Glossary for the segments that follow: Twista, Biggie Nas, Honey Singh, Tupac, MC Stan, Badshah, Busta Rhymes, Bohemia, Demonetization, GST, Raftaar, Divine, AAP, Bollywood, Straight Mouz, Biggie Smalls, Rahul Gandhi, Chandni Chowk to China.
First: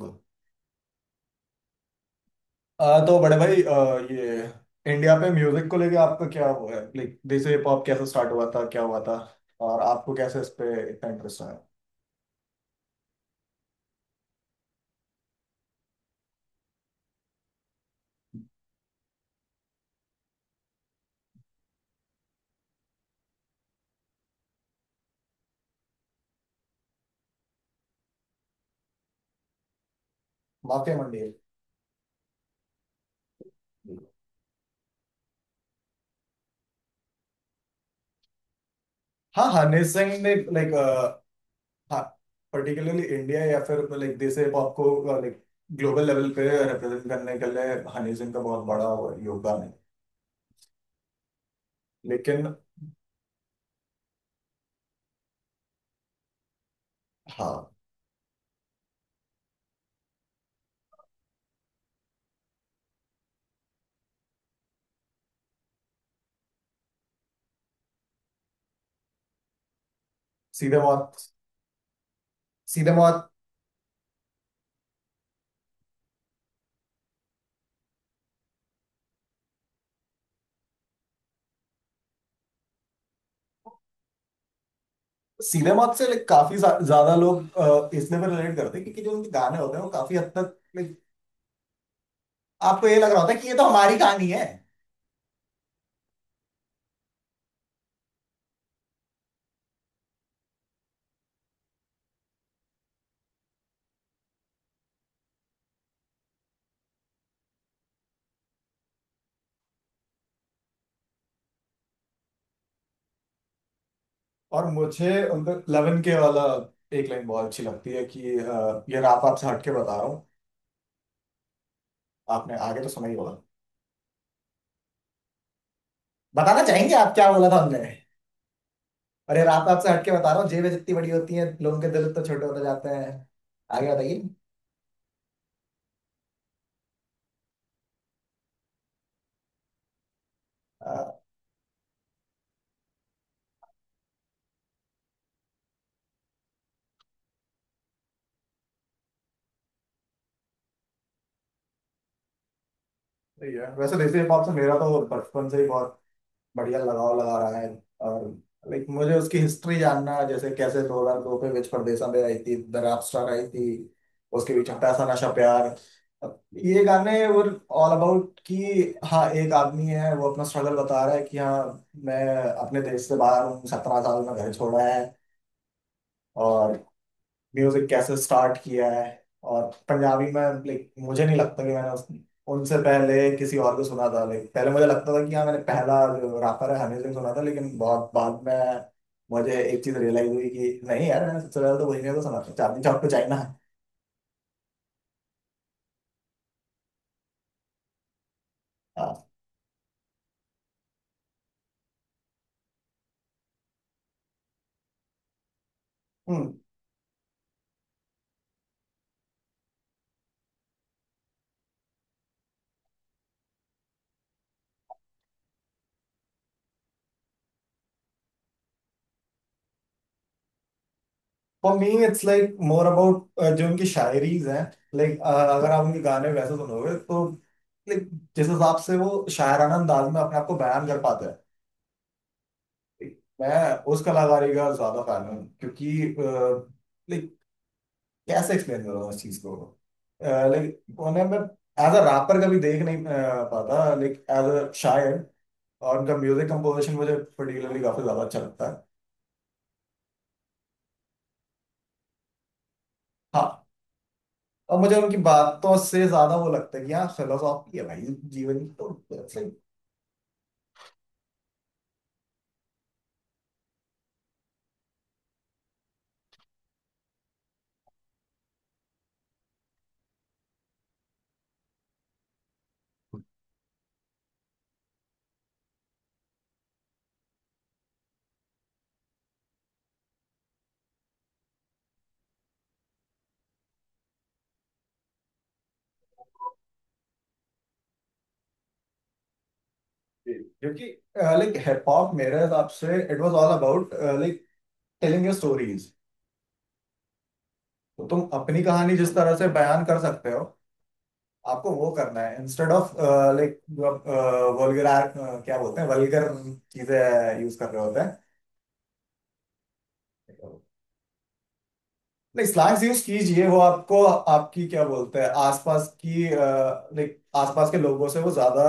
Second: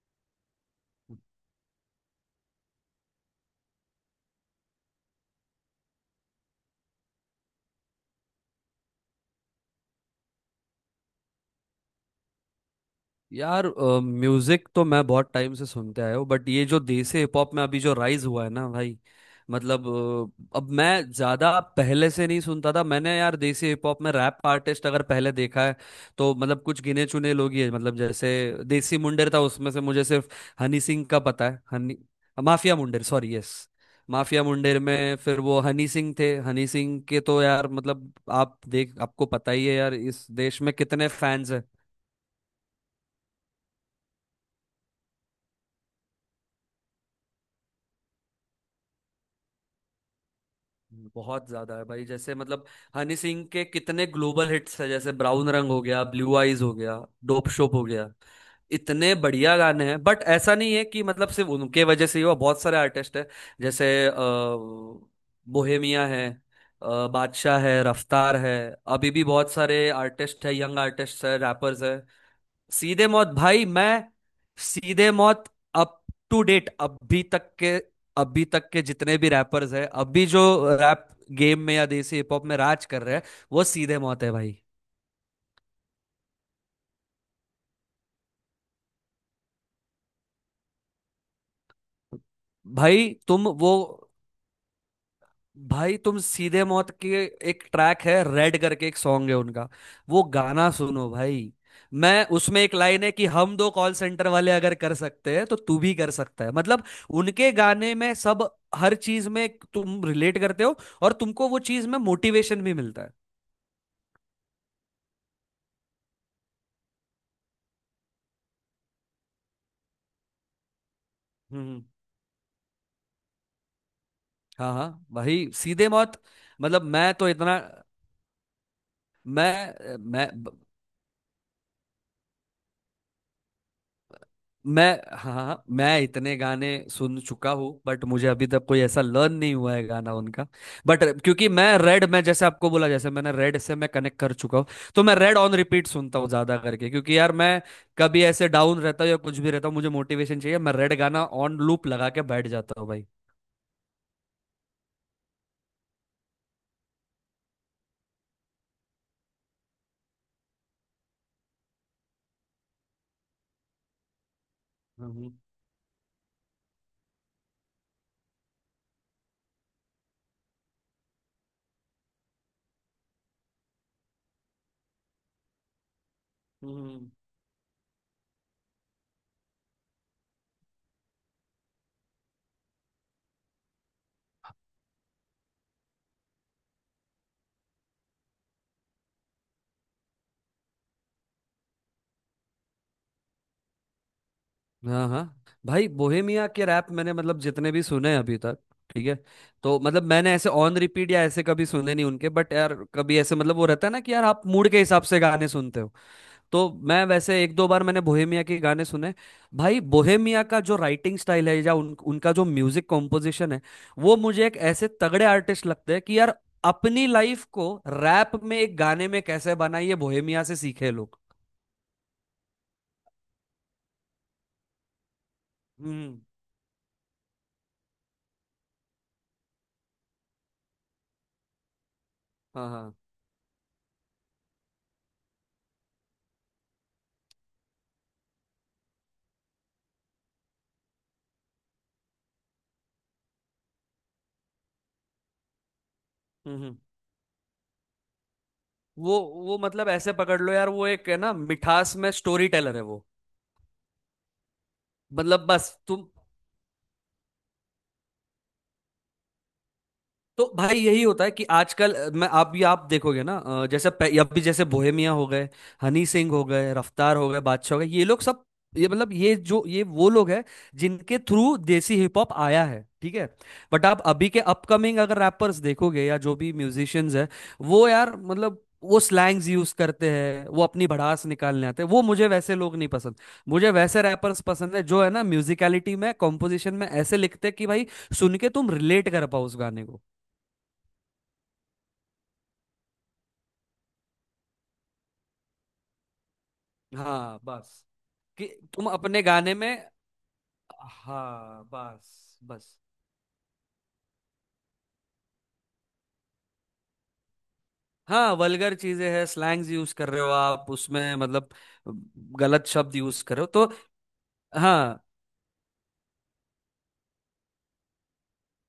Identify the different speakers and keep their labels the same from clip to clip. Speaker 1: आ, तो बड़े भाई ये इंडिया पे म्यूजिक को लेके आपका क्या हुआ है लाइक जैसे हिप हॉप कैसे स्टार्ट हुआ था क्या हुआ था और आपको कैसे इस पे इतना इंटरेस्ट आया।
Speaker 2: यार म्यूजिक तो मैं बहुत टाइम से सुनते आया हूँ बट ये जो देसी हिप हॉप में अभी जो राइज हुआ है ना भाई। मतलब अब मैं ज्यादा पहले से नहीं सुनता था। मैंने यार देसी हिप हॉप में रैप आर्टिस्ट अगर पहले देखा है तो मतलब कुछ गिने चुने लोग ही है। मतलब जैसे देसी मुंडेर था, उसमें से मुझे सिर्फ हनी
Speaker 1: माफिया
Speaker 2: सिंह
Speaker 1: मंडी
Speaker 2: का
Speaker 1: है।
Speaker 2: पता है। Honey Mafia Mundeer, sorry, yes. Mafia Mundeer में फिर वो हनी सिंह थे। हनी सिंह के तो यार मतलब आप देख, आपको
Speaker 1: हाँ
Speaker 2: पता ही है
Speaker 1: हनी
Speaker 2: यार
Speaker 1: सिंह
Speaker 2: इस
Speaker 1: ने
Speaker 2: देश
Speaker 1: लाइक
Speaker 2: में कितने फैंस हैं।
Speaker 1: हाँ पर्टिकुलरली इंडिया या फिर लाइक जैसे हिप हॉप को लाइक ग्लोबल लेवल पे रिप्रेजेंट करने के लिए हनी सिंह का बहुत बड़ा वो है, योगदान है।
Speaker 2: बहुत ज्यादा है भाई, जैसे
Speaker 1: लेकिन
Speaker 2: मतलब हनी सिंह के कितने ग्लोबल हिट्स है, जैसे ब्राउन रंग हो गया, ब्लू आइज हो गया, डोप
Speaker 1: हाँ
Speaker 2: शोप हो गया। इतने बढ़िया गाने हैं बट ऐसा नहीं है कि मतलब सिर्फ उनके वजह से ही हुआ, बहुत सारे आर्टिस्ट हैं। जैसे बोहेमिया है, बादशाह है, रफ्तार है। अभी भी बहुत सारे आर्टिस्ट है,
Speaker 1: सीधे
Speaker 2: यंग
Speaker 1: मौत।
Speaker 2: आर्टिस्ट है, रैपर्स है।
Speaker 1: सीधे
Speaker 2: सीधे मौत
Speaker 1: मौत।
Speaker 2: भाई। मैं Seedhe Maut up to date, अभी तक के जितने भी रैपर्स हैं अभी जो रैप गेम में या देसी हिप हॉप में राज कर रहे हैं, वो सीधे मौत है भाई।
Speaker 1: सीधे मौत से लाइक काफी ज्यादा लोग इसलिए भी रिलेट करते हैं क्योंकि जो उनके गाने होते हैं वो काफी हद तक like, आपको ये
Speaker 2: भाई
Speaker 1: लग रहा होता है
Speaker 2: तुम
Speaker 1: कि ये तो
Speaker 2: वो
Speaker 1: हमारी कहानी है।
Speaker 2: भाई तुम सीधे मौत के एक ट्रैक है रेड करके, एक सॉन्ग है उनका। वो गाना सुनो भाई। मैं उसमें एक लाइन है कि हम दो कॉल सेंटर वाले अगर कर सकते हैं तो तू भी कर सकता है। मतलब उनके गाने में सब, हर चीज में तुम रिलेट करते हो और तुमको वो चीज में मोटिवेशन भी मिलता है।
Speaker 1: और मुझे उनका लेवन के वाला एक लाइन बहुत अच्छी लगती है कि ये रात आपसे हटके बता रहा हूँ।
Speaker 2: हम्म।
Speaker 1: आपने आगे तो सुना ही होगा।
Speaker 2: हाँ हाँ भाई, सीधे मौत।
Speaker 1: बताना
Speaker 2: मतलब
Speaker 1: चाहेंगे
Speaker 2: मैं
Speaker 1: आप
Speaker 2: तो
Speaker 1: क्या बोला
Speaker 2: इतना।
Speaker 1: था हमने। और ये रात आपसे
Speaker 2: मैं
Speaker 1: हटके
Speaker 2: मैं
Speaker 1: बता रहा हूँ जेबें जितनी बड़ी होती हैं लोगों के दिल तो छोटे होते जाते हैं। आगे बताइए।
Speaker 2: मैं हाँ हाँ, मैं इतने गाने सुन चुका हूँ बट मुझे अभी तक कोई ऐसा लर्न नहीं हुआ है गाना उनका। बट
Speaker 1: अ,
Speaker 2: क्योंकि मैं रेड में जैसे आपको बोला, जैसे मैंने रेड से मैं कनेक्ट कर चुका हूँ। तो मैं रेड ऑन रिपीट सुनता हूँ ज्यादा करके, क्योंकि यार मैं कभी ऐसे डाउन रहता हूँ या कुछ भी रहता हूँ, मुझे मोटिवेशन चाहिए, मैं रेड गाना ऑन लूप लगा के बैठ जाता हूँ भाई।
Speaker 1: सही है। वैसे देसी हिप हॉप से मेरा तो बचपन से ही बहुत बढ़िया लगाव लगा रहा है। और लाइक मुझे उसकी हिस्ट्री जानना जैसे कैसे 2002 में विच परदेसा में आई थी द रैप स्टार आई थी। उसके भी छोटा सा नशा
Speaker 2: हम्म,
Speaker 1: प्यार। अब ये गाने वो ऑल अबाउट कि हाँ एक आदमी है वो अपना स्ट्रगल बता रहा है कि हाँ मैं अपने देश से बाहर हूँ 17 साल में घर छोड़ा है। और
Speaker 2: हम्म।
Speaker 1: म्यूजिक कैसे स्टार्ट किया है। और पंजाबी में लाइक मुझे नहीं लगता कि मैंने उनसे पहले किसी और को सुना था। लाइक पहले मुझे लगता था कि हाँ मैंने पहला जो रैपर है हनी सिंह सुना था लेकिन बहुत बाद में मुझे एक चीज रियलाइज हुई कि नहीं यार मैंने सबसे पहले तो वही ने तो सुना था चांदनी चौक टू चाइना।
Speaker 2: हाँ हाँ भाई, बोहेमिया के रैप मैंने मतलब जितने भी सुने हैं अभी तक, ठीक है। तो मतलब मैंने ऐसे ऑन रिपीट या ऐसे कभी सुने नहीं उनके, बट यार कभी ऐसे मतलब वो रहता है ना कि यार आप मूड के हिसाब से गाने सुनते हो। तो मैं वैसे एक दो बार मैंने बोहेमिया के गाने सुने। भाई बोहेमिया का जो राइटिंग स्टाइल है या उनका जो म्यूजिक कॉम्पोजिशन है, वो मुझे एक ऐसे तगड़े आर्टिस्ट लगते हैं कि यार अपनी लाइफ को रैप में, एक गाने में कैसे बनाइए, बोहेमिया से सीखे लोग।
Speaker 1: For me it's like more about जो उनकी शायरीज हैं। लाइक अगर आप उनके
Speaker 2: हम्म।
Speaker 1: गाने वैसे सुनोगे तो लाइक जिस हिसाब से वो शायराना अंदाज में अपने आप को बयान कर पाते हैं।
Speaker 2: हाँ हाँ।
Speaker 1: मैं उस कलाकारी का ज्यादा फैन हूँ क्योंकि लाइक कैसे एक्सप्लेन करूँ उस चीज को। लाइक उन्हें मैं एज अ रैपर कभी देख नहीं पाता। लाइक एज अ शायर। और उनका म्यूजिक
Speaker 2: हम्म, हम्म।
Speaker 1: कंपोजिशन मुझे पर्टिकुलरली काफी ज्यादा अच्छा लगता है।
Speaker 2: वो वो मतलब ऐसे पकड़ लो यार, वो एक है ना मिठास में स्टोरी टेलर है वो।
Speaker 1: हाँ और मुझे उनकी
Speaker 2: मतलब बस
Speaker 1: बातों
Speaker 2: तुम।
Speaker 1: से ज्यादा वो लगता है कि हाँ फिलोसॉफी है भाई जीवन की तो it's like-
Speaker 2: तो भाई यही होता है कि आजकल मैं आप भी आप देखोगे ना, जैसे अब भी जैसे बोहेमिया हो गए, हनी सिंह हो गए, रफ्तार हो गए, बादशाह हो गए, ये लोग सब। ये मतलब ये जो ये वो लोग हैं जिनके थ्रू देसी हिप हॉप आया है, ठीक है। बट आप अभी के अपकमिंग अगर रैपर्स देखोगे या जो भी म्यूजिशियंस हैं, वो यार मतलब वो स्लैंग्स यूज करते हैं, वो अपनी भड़ास निकालने आते हैं, वो मुझे वैसे लोग नहीं पसंद। मुझे वैसे रैपर्स पसंद है जो है ना म्यूजिकलिटी में, कॉम्पोजिशन में ऐसे लिखते हैं कि भाई सुन के तुम रिलेट कर पाओ उस गाने को।
Speaker 1: क्योंकि लाइक हिप हॉप मेरे हिसाब से it was all about like telling your stories.
Speaker 2: हाँ बस,
Speaker 1: तो तुम
Speaker 2: कि
Speaker 1: अपनी
Speaker 2: तुम
Speaker 1: कहानी जिस
Speaker 2: अपने
Speaker 1: तरह से
Speaker 2: गाने में,
Speaker 1: बयान कर सकते हो
Speaker 2: हाँ
Speaker 1: आपको वो करना
Speaker 2: बस
Speaker 1: है इंस्टेड
Speaker 2: बस।
Speaker 1: ऑफ लाइक जो आप वल्गर क्या बोलते हैं वल्गर चीजें यूज कर रहे होते हैं।
Speaker 2: हाँ वल्गर चीजें हैं, स्लैंग्स यूज कर रहे हो आप उसमें, मतलब
Speaker 1: नहीं
Speaker 2: गलत
Speaker 1: स्लैंग्स
Speaker 2: शब्द
Speaker 1: यूज
Speaker 2: यूज कर रहे
Speaker 1: कीजिए
Speaker 2: हो
Speaker 1: वो
Speaker 2: तो।
Speaker 1: आपको आपकी क्या
Speaker 2: हाँ।
Speaker 1: बोलते हैं आसपास की लाइक आसपास के लोगों से वो ज्यादा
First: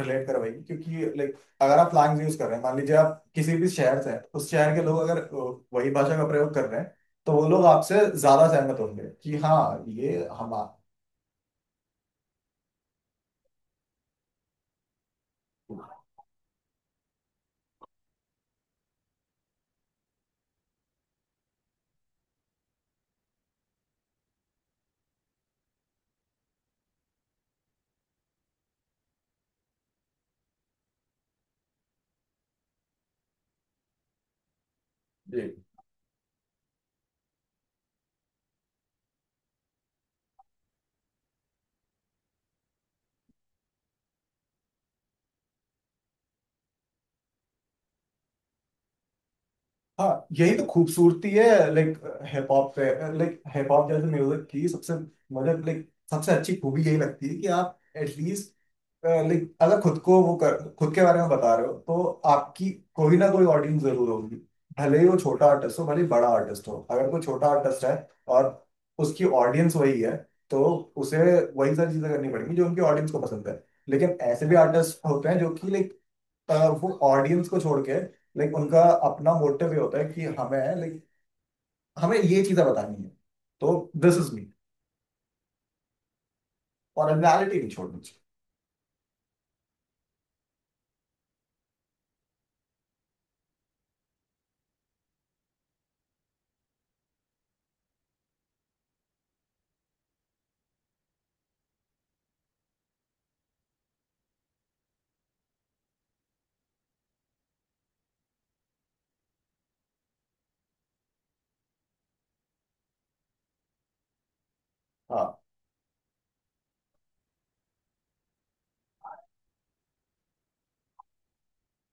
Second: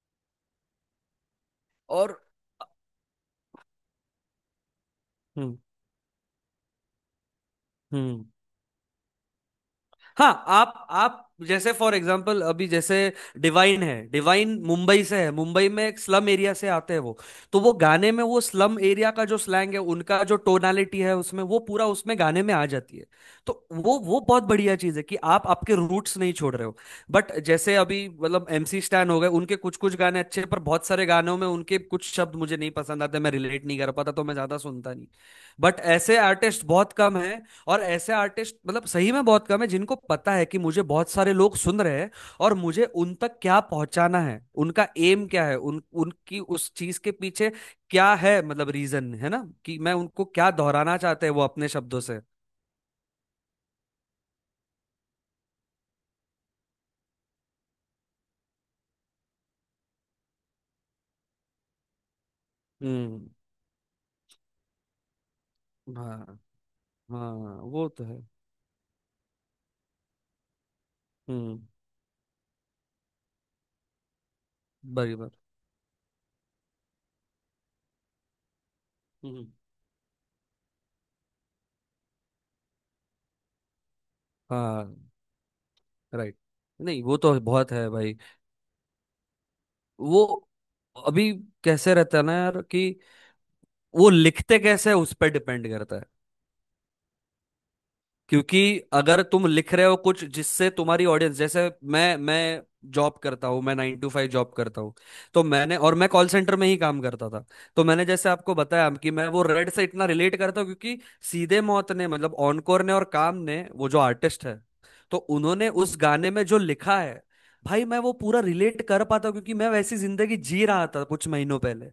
Speaker 1: रिलेट करवाएगी क्योंकि लाइक अगर आप
Speaker 2: और।
Speaker 1: स्लैंग्स यूज कर रहे हैं मान लीजिए आप किसी भी शहर से हैं उस शहर के लोग अगर
Speaker 2: हम्म।
Speaker 1: वही भाषा का प्रयोग कर रहे हैं तो वो लोग आपसे
Speaker 2: हम्म।
Speaker 1: ज्यादा सहमत होंगे कि हाँ ये
Speaker 2: हाँ,
Speaker 1: हम
Speaker 2: आप जैसे फॉर एग्जांपल, अभी जैसे डिवाइन है, डिवाइन मुंबई से है, मुंबई में एक स्लम एरिया से आते हैं वो। तो वो गाने में वो स्लम एरिया का जो स्लैंग है, उनका जो टोनालिटी है, उसमें वो पूरा उसमें गाने में आ जाती है। तो वो बहुत बढ़िया चीज़ है कि आप आपके रूट्स नहीं छोड़ रहे हो। बट जैसे अभी मतलब एमसी स्टैन हो गए, उनके कुछ कुछ गाने अच्छे हैं, पर बहुत सारे गानों में उनके कुछ शब्द मुझे नहीं पसंद आते, मैं रिलेट नहीं कर पाता तो मैं ज्यादा सुनता नहीं।
Speaker 1: ये।
Speaker 2: बट ऐसे आर्टिस्ट बहुत कम है। और ऐसे आर्टिस्ट मतलब सही में बहुत कम है जिनको पता है कि मुझे बहुत सारे लोग सुन रहे हैं, और मुझे उन तक क्या पहुंचाना है, उनका एम क्या है, उन उनकी उस चीज के पीछे क्या है, मतलब रीजन है ना, कि मैं उनको
Speaker 1: हाँ
Speaker 2: क्या
Speaker 1: यही तो
Speaker 2: दोहराना चाहते
Speaker 1: खूबसूरती
Speaker 2: हैं वो
Speaker 1: है।
Speaker 2: अपने
Speaker 1: लाइक
Speaker 2: शब्दों से।
Speaker 1: हिप हॉप पे लाइक हिप हॉप जैसे म्यूजिक की सबसे मतलब लाइक सबसे अच्छी खूबी यही लगती है कि आप एटलीस्ट लाइक अगर खुद को वो कर खुद के बारे में बता रहे हो तो आपकी कोई ना
Speaker 2: हम्म।
Speaker 1: कोई ऑडियंस जरूर होगी। भले ही वो छोटा आर्टिस्ट हो भले ही बड़ा
Speaker 2: हाँ
Speaker 1: आर्टिस्ट हो अगर कोई छोटा
Speaker 2: हाँ,
Speaker 1: आर्टिस्ट
Speaker 2: वो
Speaker 1: है
Speaker 2: तो है।
Speaker 1: और उसकी ऑडियंस वही है तो उसे
Speaker 2: हम्म।
Speaker 1: वही सारी चीजें करनी पड़ेंगी जो उनकी ऑडियंस को पसंद है। लेकिन ऐसे भी आर्टिस्ट होते
Speaker 2: बराबर।
Speaker 1: हैं जो कि लाइक अ, वो ऑडियंस को छोड़ के लाइक उनका अपना
Speaker 2: हम्म।
Speaker 1: मोटिव ये होता है कि हमें लाइक हमें ये चीजें बतानी है। तो दिस इज मी।
Speaker 2: हाँ, राइट। नहीं वो तो
Speaker 1: ओरिजिनलिटी नहीं
Speaker 2: बहुत है
Speaker 1: छोड़नी
Speaker 2: भाई।
Speaker 1: चाहिए।
Speaker 2: वो अभी कैसे रहता है ना यार, कि वो लिखते कैसे है, उस पर डिपेंड करता है। क्योंकि अगर तुम लिख रहे हो कुछ जिससे तुम्हारी ऑडियंस, जैसे मैं जॉब करता हूँ, मैं 9 to 5 जॉब करता हूँ। तो मैंने, और मैं कॉल सेंटर में ही काम करता था। तो मैंने जैसे आपको बताया कि मैं वो रेड से इतना रिलेट करता हूँ क्योंकि सीधे मौत ने, मतलब ऑनकोर ने और काम ने, वो जो आर्टिस्ट है, तो
Speaker 1: हाँ
Speaker 2: उन्होंने उस गाने में जो लिखा है, भाई मैं वो पूरा रिलेट कर पाता हूँ क्योंकि मैं वैसी जिंदगी जी रहा था कुछ महीनों पहले।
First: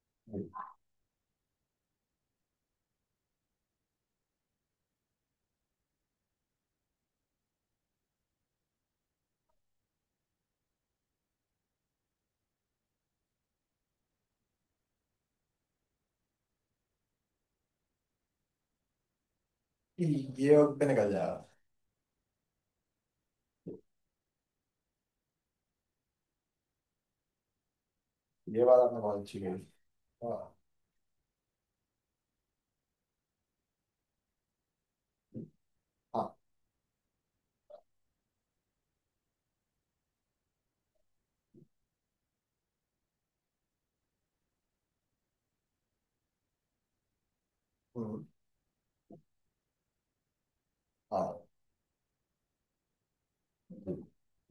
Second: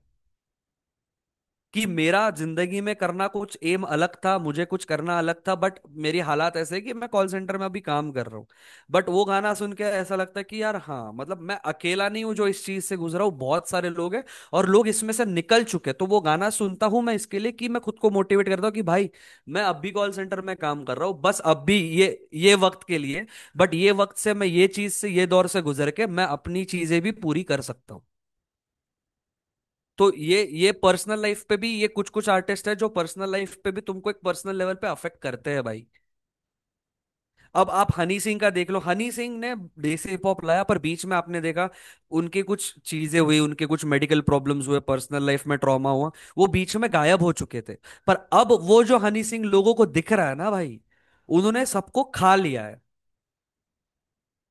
Speaker 2: कि मेरा जिंदगी में करना कुछ एम अलग था, मुझे कुछ करना अलग था, बट मेरी हालात ऐसे है कि मैं कॉल सेंटर में अभी काम कर रहा हूँ। बट वो गाना सुन के ऐसा लगता है कि यार, हाँ मतलब मैं अकेला नहीं हूँ जो इस चीज से गुजरा हूँ, बहुत सारे लोग हैं, और लोग इसमें से निकल चुके हैं। तो वो गाना सुनता हूँ मैं इसके लिए, कि मैं खुद को मोटिवेट करता हूँ कि भाई मैं अब भी
Speaker 1: ये
Speaker 2: कॉल सेंटर में
Speaker 1: ये वक्त
Speaker 2: काम
Speaker 1: पे
Speaker 2: कर रहा
Speaker 1: निकल
Speaker 2: हूँ, बस
Speaker 1: जाएगा।
Speaker 2: अब भी ये वक्त के लिए। बट ये वक्त से मैं ये चीज से, ये दौर से गुजर के, मैं अपनी चीजें भी पूरी कर सकता हूँ।
Speaker 1: ये बात आपने बहुत अच्छी कही।
Speaker 2: तो
Speaker 1: हाँ।
Speaker 2: ये पर्सनल लाइफ पे भी, ये कुछ कुछ आर्टिस्ट है जो पर्सनल लाइफ पे भी तुमको एक पर्सनल लेवल पे अफेक्ट करते हैं भाई।
Speaker 1: हाँ।
Speaker 2: अब आप हनी सिंह का देख लो, हनी सिंह ने देसी हिप हॉप लाया, पर बीच में आपने देखा उनके कुछ चीजें हुई, उनके कुछ मेडिकल प्रॉब्लम्स हुए, पर्सनल लाइफ में ट्रॉमा हुआ, वो बीच में गायब हो चुके थे। पर
Speaker 1: हम्म,
Speaker 2: अब वो जो हनी सिंह लोगों को दिख रहा है ना भाई,
Speaker 1: हाँ
Speaker 2: उन्होंने सबको खा लिया है।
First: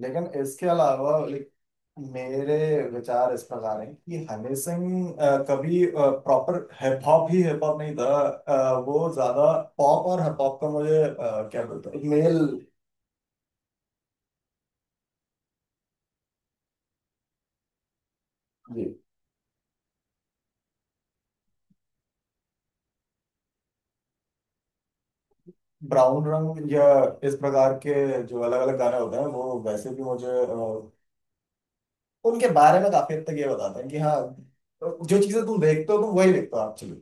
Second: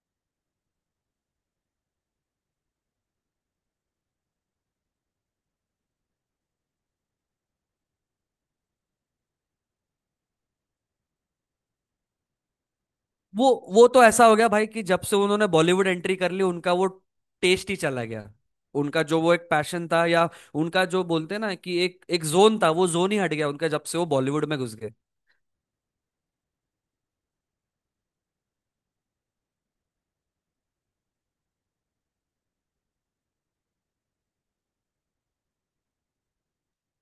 Speaker 1: लेकिन इसके अलावा लाइक मेरे विचार इस प्रकार हैं कि हनी सिंह कभी प्रॉपर हिप हॉप ही हिप हॉप नहीं था। वो ज्यादा पॉप और हिप हॉप का मुझे क्या बोलते हैं मेल
Speaker 2: वो तो ऐसा हो गया भाई कि जब से उन्होंने बॉलीवुड एंट्री कर ली, उनका वो टेस्ट ही चला गया।
Speaker 1: ये
Speaker 2: उनका जो वो एक पैशन था, या उनका जो बोलते हैं ना कि एक एक जोन था, वो जोन ही हट गया उनका, जब से वो बॉलीवुड में घुस गए।
Speaker 1: ब्राउन रंग या इस प्रकार के जो अलग अलग गाने होते हैं वो वैसे भी मुझे उनके बारे में काफी हद तक ये बताते हैं कि हाँ जो चीजें तुम देखते हो तुम वही देखते हो एक्चुअली।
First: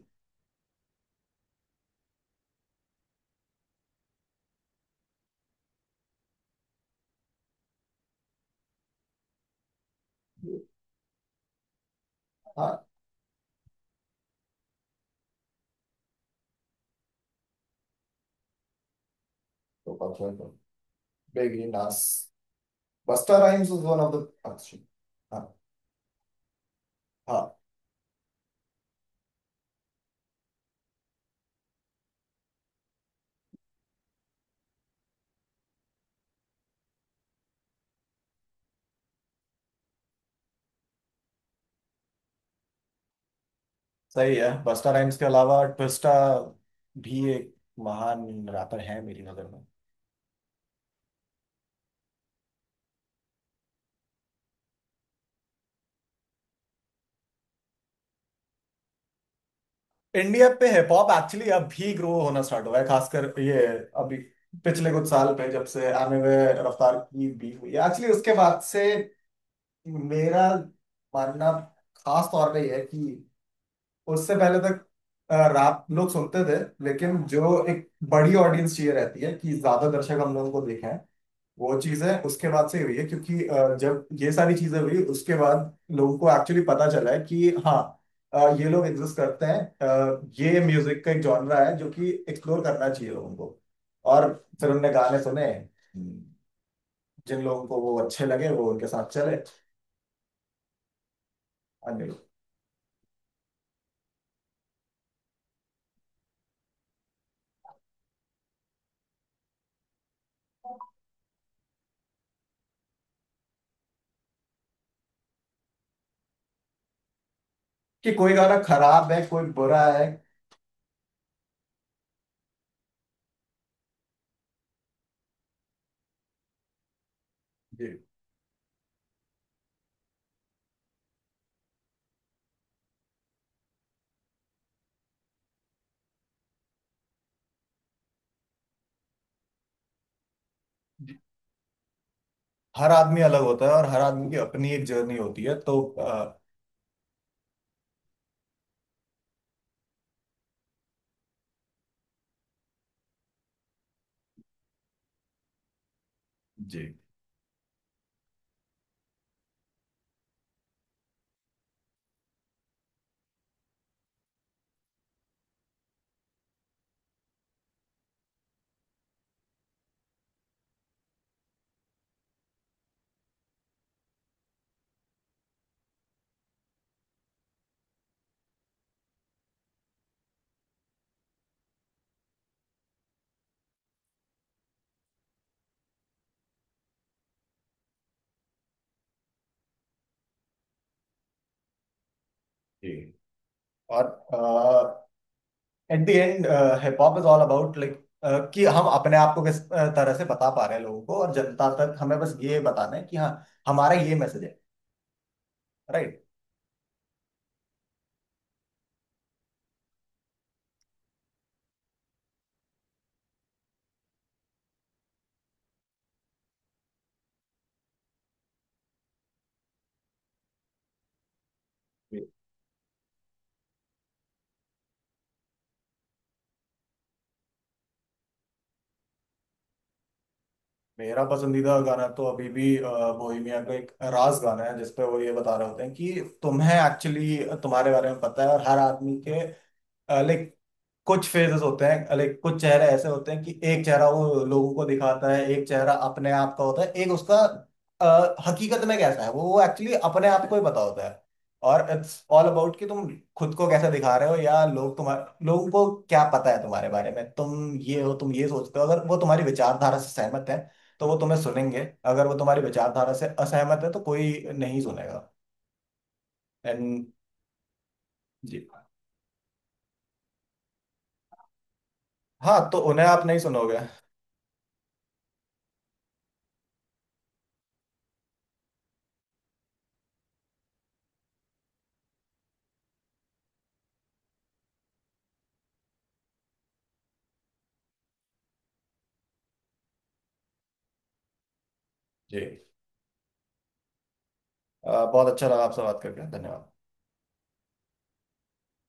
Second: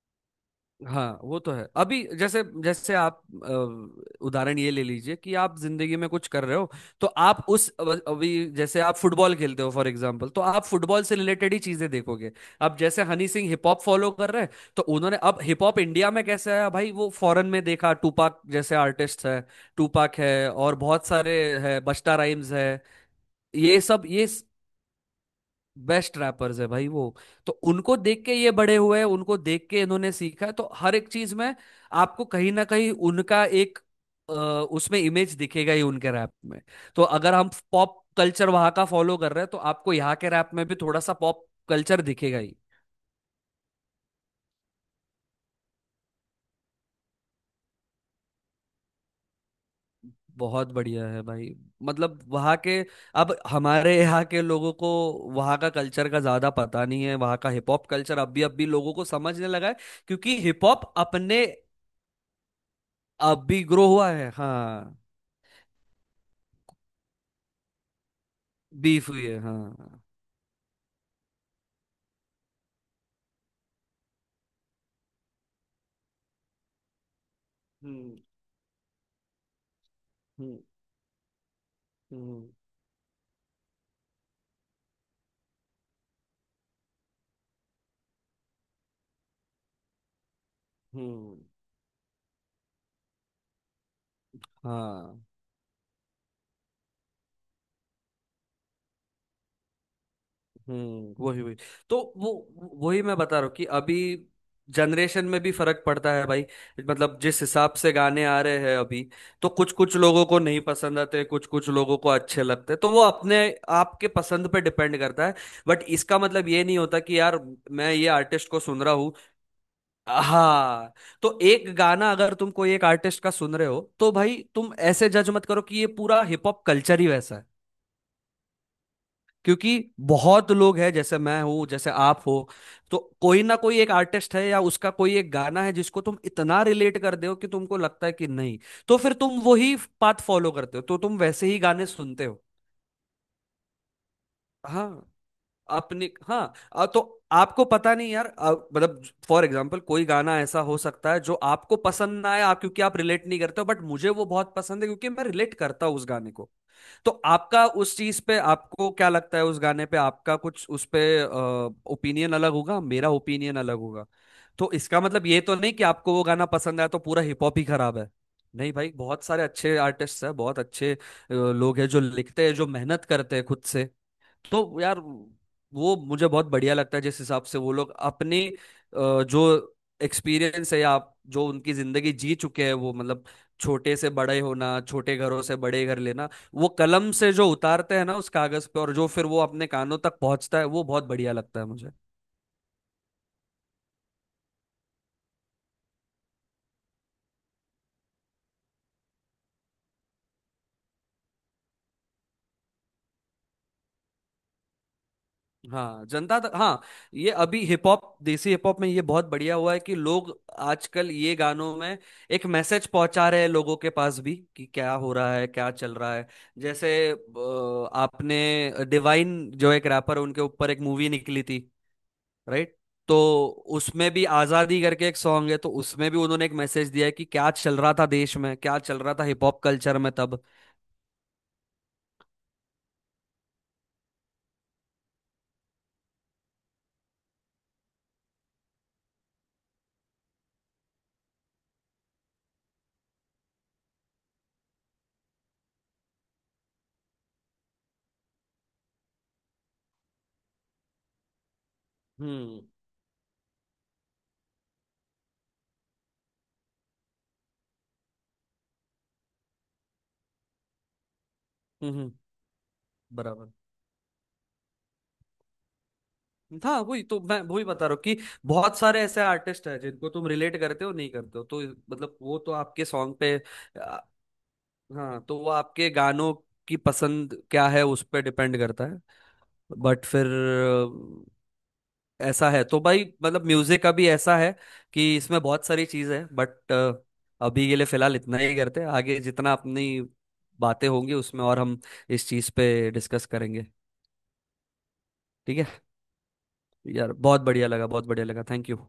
Speaker 2: हाँ वो तो है, अभी जैसे जैसे आप उदाहरण ये ले लीजिए कि आप जिंदगी में कुछ कर रहे हो, तो आप उस अभी जैसे आप फुटबॉल खेलते हो फॉर एग्जांपल, तो आप फुटबॉल से रिलेटेड ही चीजें देखोगे। अब
Speaker 1: हाँ
Speaker 2: जैसे Honey Singh hip hop follow कर रहे हैं, तो उन्होंने अब हिप हॉप इंडिया में कैसे आया भाई, वो फॉरेन में देखा, टूपाक जैसे आर्टिस्ट है, टूपाक है
Speaker 1: तो
Speaker 2: और बहुत सारे
Speaker 1: बेगी
Speaker 2: है,
Speaker 1: नास
Speaker 2: बस्ता राइम्स है।
Speaker 1: बस्टर राइम्स
Speaker 2: ये
Speaker 1: वाज वन
Speaker 2: सब ये
Speaker 1: ऑफ द।
Speaker 2: बेस्ट रैपर्स है भाई वो।
Speaker 1: हाँ
Speaker 2: तो उनको देख के ये बड़े हुए हैं, उनको देख के इन्होंने सीखा है, तो हर एक चीज में आपको कहीं ना कहीं उनका एक अ, उसमें इमेज दिखेगा ही उनके रैप में। तो अगर हम पॉप कल्चर वहां का फॉलो कर रहे हैं तो आपको यहाँ के रैप में भी थोड़ा सा पॉप कल्चर दिखेगा ही।
Speaker 1: सही है। बस्ता राइम्स के अलावा ट्विस्टा भी एक महान रैपर है मेरी नजर में।
Speaker 2: बहुत बढ़िया है भाई। मतलब वहाँ के, अब हमारे यहाँ के लोगों को वहाँ का कल्चर का ज्यादा पता नहीं है, वहाँ का हिप हॉप कल्चर अब भी लोगों को समझने लगा है। क्योंकि
Speaker 1: इंडिया
Speaker 2: हिप
Speaker 1: पे हिप
Speaker 2: हॉप
Speaker 1: हॉप
Speaker 2: अपने
Speaker 1: एक्चुअली अब भी ग्रो होना स्टार्ट हुआ है खासकर
Speaker 2: अब भी
Speaker 1: ये
Speaker 2: ग्रो हुआ
Speaker 1: अभी
Speaker 2: है।
Speaker 1: पिछले
Speaker 2: हाँ।
Speaker 1: कुछ साल पे जब से आने में रफ्तार की बीफ हुई है एक्चुअली उसके बाद से
Speaker 2: बीफ हुई है, हाँ।
Speaker 1: मेरा मानना खास तौर पे ये है कि उससे पहले तक रैप लोग सुनते थे लेकिन जो एक
Speaker 2: हम्म।
Speaker 1: बड़ी ऑडियंस चाहिए रहती है कि ज्यादा दर्शक हम लोगों
Speaker 2: हम्म।
Speaker 1: को देखें वो चीजें
Speaker 2: हम्म।
Speaker 1: उसके बाद से हुई है क्योंकि जब ये सारी चीजें हुई उसके बाद लोगों को एक्चुअली पता चला है कि हाँ ये लोग एग्जिस्ट करते हैं। ये म्यूजिक का एक
Speaker 2: हम्म।
Speaker 1: जॉनरा है जो कि एक्सप्लोर करना चाहिए लोगों को। और फिर उनने
Speaker 2: हाँ।
Speaker 1: गाने सुने जिन लोगों को वो अच्छे लगे वो उनके साथ चले
Speaker 2: हम्म। वही वही। तो
Speaker 1: अन्य लोग
Speaker 2: वो वही मैं बता रहा हूँ कि अभी जनरेशन में भी फर्क पड़ता है भाई। मतलब जिस हिसाब से गाने आ रहे हैं अभी, तो कुछ कुछ लोगों को नहीं पसंद आते, कुछ कुछ लोगों को अच्छे लगते, तो वो अपने आपके पसंद पे डिपेंड करता है। बट इसका मतलब ये नहीं होता कि यार मैं ये
Speaker 1: कि कोई
Speaker 2: आर्टिस्ट
Speaker 1: गाना
Speaker 2: को सुन रहा
Speaker 1: खराब
Speaker 2: हूँ।
Speaker 1: है कोई बुरा है।
Speaker 2: हाँ, तो एक गाना अगर तुम कोई एक आर्टिस्ट का सुन रहे हो तो भाई तुम ऐसे जज मत करो कि ये पूरा हिप हॉप कल्चर ही वैसा है।
Speaker 1: जी
Speaker 2: क्योंकि बहुत लोग हैं, जैसे मैं हूँ, जैसे आप हो। तो कोई ना कोई एक आर्टिस्ट है या उसका कोई एक गाना है जिसको तुम इतना रिलेट कर दो कि तुमको लगता है कि नहीं, तो फिर तुम वही पाथ फॉलो करते हो, तो तुम वैसे ही गाने सुनते हो।
Speaker 1: हर आदमी अलग होता है और हर आदमी की अपनी एक
Speaker 2: हाँ
Speaker 1: जर्नी होती है तो
Speaker 2: अपने, हाँ, तो आपको पता नहीं यार, मतलब फॉर एग्जांपल कोई गाना ऐसा हो सकता है जो आपको पसंद ना आए, आप क्योंकि आप रिलेट नहीं करते हो, बट मुझे वो बहुत पसंद है क्योंकि मैं रिलेट करता हूँ उस गाने को।
Speaker 1: जी।
Speaker 2: तो आपका उस चीज पे, आपको क्या लगता है उस गाने पे, आपका कुछ उस पे ओपिनियन अलग होगा, मेरा ओपिनियन अलग होगा। तो इसका मतलब ये तो नहीं कि आपको वो गाना पसंद आया तो पूरा हिप हॉप ही खराब है। नहीं भाई, बहुत सारे अच्छे आर्टिस्ट हैं, बहुत अच्छे लोग हैं जो लिखते हैं, जो मेहनत करते हैं खुद से। तो यार वो मुझे बहुत बढ़िया लगता है जिस हिसाब से वो लोग अपने जो एक्सपीरियंस है, या आप जो उनकी जिंदगी जी चुके हैं वो, मतलब छोटे से बड़े होना, छोटे घरों से बड़े घर लेना, वो कलम से जो उतारते हैं ना उस कागज पे, और जो फिर वो अपने कानों तक पहुंचता है, वो बहुत बढ़िया लगता है मुझे।
Speaker 1: जी और at the end hip hop is all about like कि हम अपने आप को किस तरह से बता पा रहे हैं लोगों को और जनता तक हमें बस ये बताना है कि हाँ हमारा ये मैसेज है।
Speaker 2: हाँ,
Speaker 1: राइट
Speaker 2: जनता तक, हाँ। ये अभी hip hop, desi hip hop में ये बहुत बढ़िया हुआ है कि लोग आजकल ये गानों में एक मैसेज पहुंचा रहे हैं लोगों के पास भी कि क्या हो रहा है, क्या चल रहा है। जैसे आपने डिवाइन जो एक रैपर, उनके ऊपर एक मूवी निकली थी, राइट। तो उसमें भी आजादी करके एक सॉन्ग है, तो उसमें भी उन्होंने एक मैसेज दिया है कि क्या चल रहा था देश में, क्या चल रहा था हिप हॉप कल्चर में तब।
Speaker 1: मेरा पसंदीदा गाना तो अभी भी बोहेमिया का एक राज गाना है जिसपे वो ये बता रहे होते हैं कि तुम्हें एक्चुअली तुम्हारे बारे में पता है और हर आदमी के लाइक कुछ फेजेस होते हैं लाइक कुछ चेहरे ऐसे होते हैं कि एक चेहरा वो लोगों को दिखाता है एक चेहरा अपने आप का होता है एक उसका हकीकत में कैसा है वो एक्चुअली अपने आप को ही पता होता है। और इट्स ऑल
Speaker 2: हम्म।
Speaker 1: अबाउट कि तुम खुद को कैसे दिखा रहे हो या लोग तुम्हारे लोगों को क्या पता है तुम्हारे बारे में तुम ये हो तुम ये सोचते हो अगर वो तुम्हारी विचारधारा से सहमत है तो वो तुम्हें सुनेंगे
Speaker 2: हम्म।
Speaker 1: अगर वो तुम्हारी विचारधारा से
Speaker 2: बराबर।
Speaker 1: असहमत है तो कोई नहीं सुनेगा।
Speaker 2: था वही,
Speaker 1: एंड
Speaker 2: तो मैं वही बता रहा हूँ कि
Speaker 1: जी
Speaker 2: बहुत सारे ऐसे आर्टिस्ट हैं जिनको तुम रिलेट करते हो नहीं करते हो तो मतलब वो तो
Speaker 1: हाँ तो
Speaker 2: आपके
Speaker 1: उन्हें
Speaker 2: सॉन्ग
Speaker 1: आप
Speaker 2: पे।
Speaker 1: नहीं सुनोगे।
Speaker 2: आ, हाँ, तो वो आपके गानों की पसंद क्या है, उस पर डिपेंड करता है। बट फिर ऐसा है, तो भाई मतलब म्यूजिक अभी ऐसा है कि इसमें बहुत सारी चीज है, बट अभी के लिए फिलहाल इतना ही करते हैं, आगे जितना अपनी बातें होंगी उसमें और हम इस
Speaker 1: जी
Speaker 2: चीज पे डिस्कस करेंगे।
Speaker 1: बहुत अच्छा
Speaker 2: ठीक
Speaker 1: लगा
Speaker 2: है।
Speaker 1: आपसे बात करके धन्यवाद।
Speaker 2: यार बहुत बढ़िया लगा, बहुत बढ़िया लगा, थैंक यू।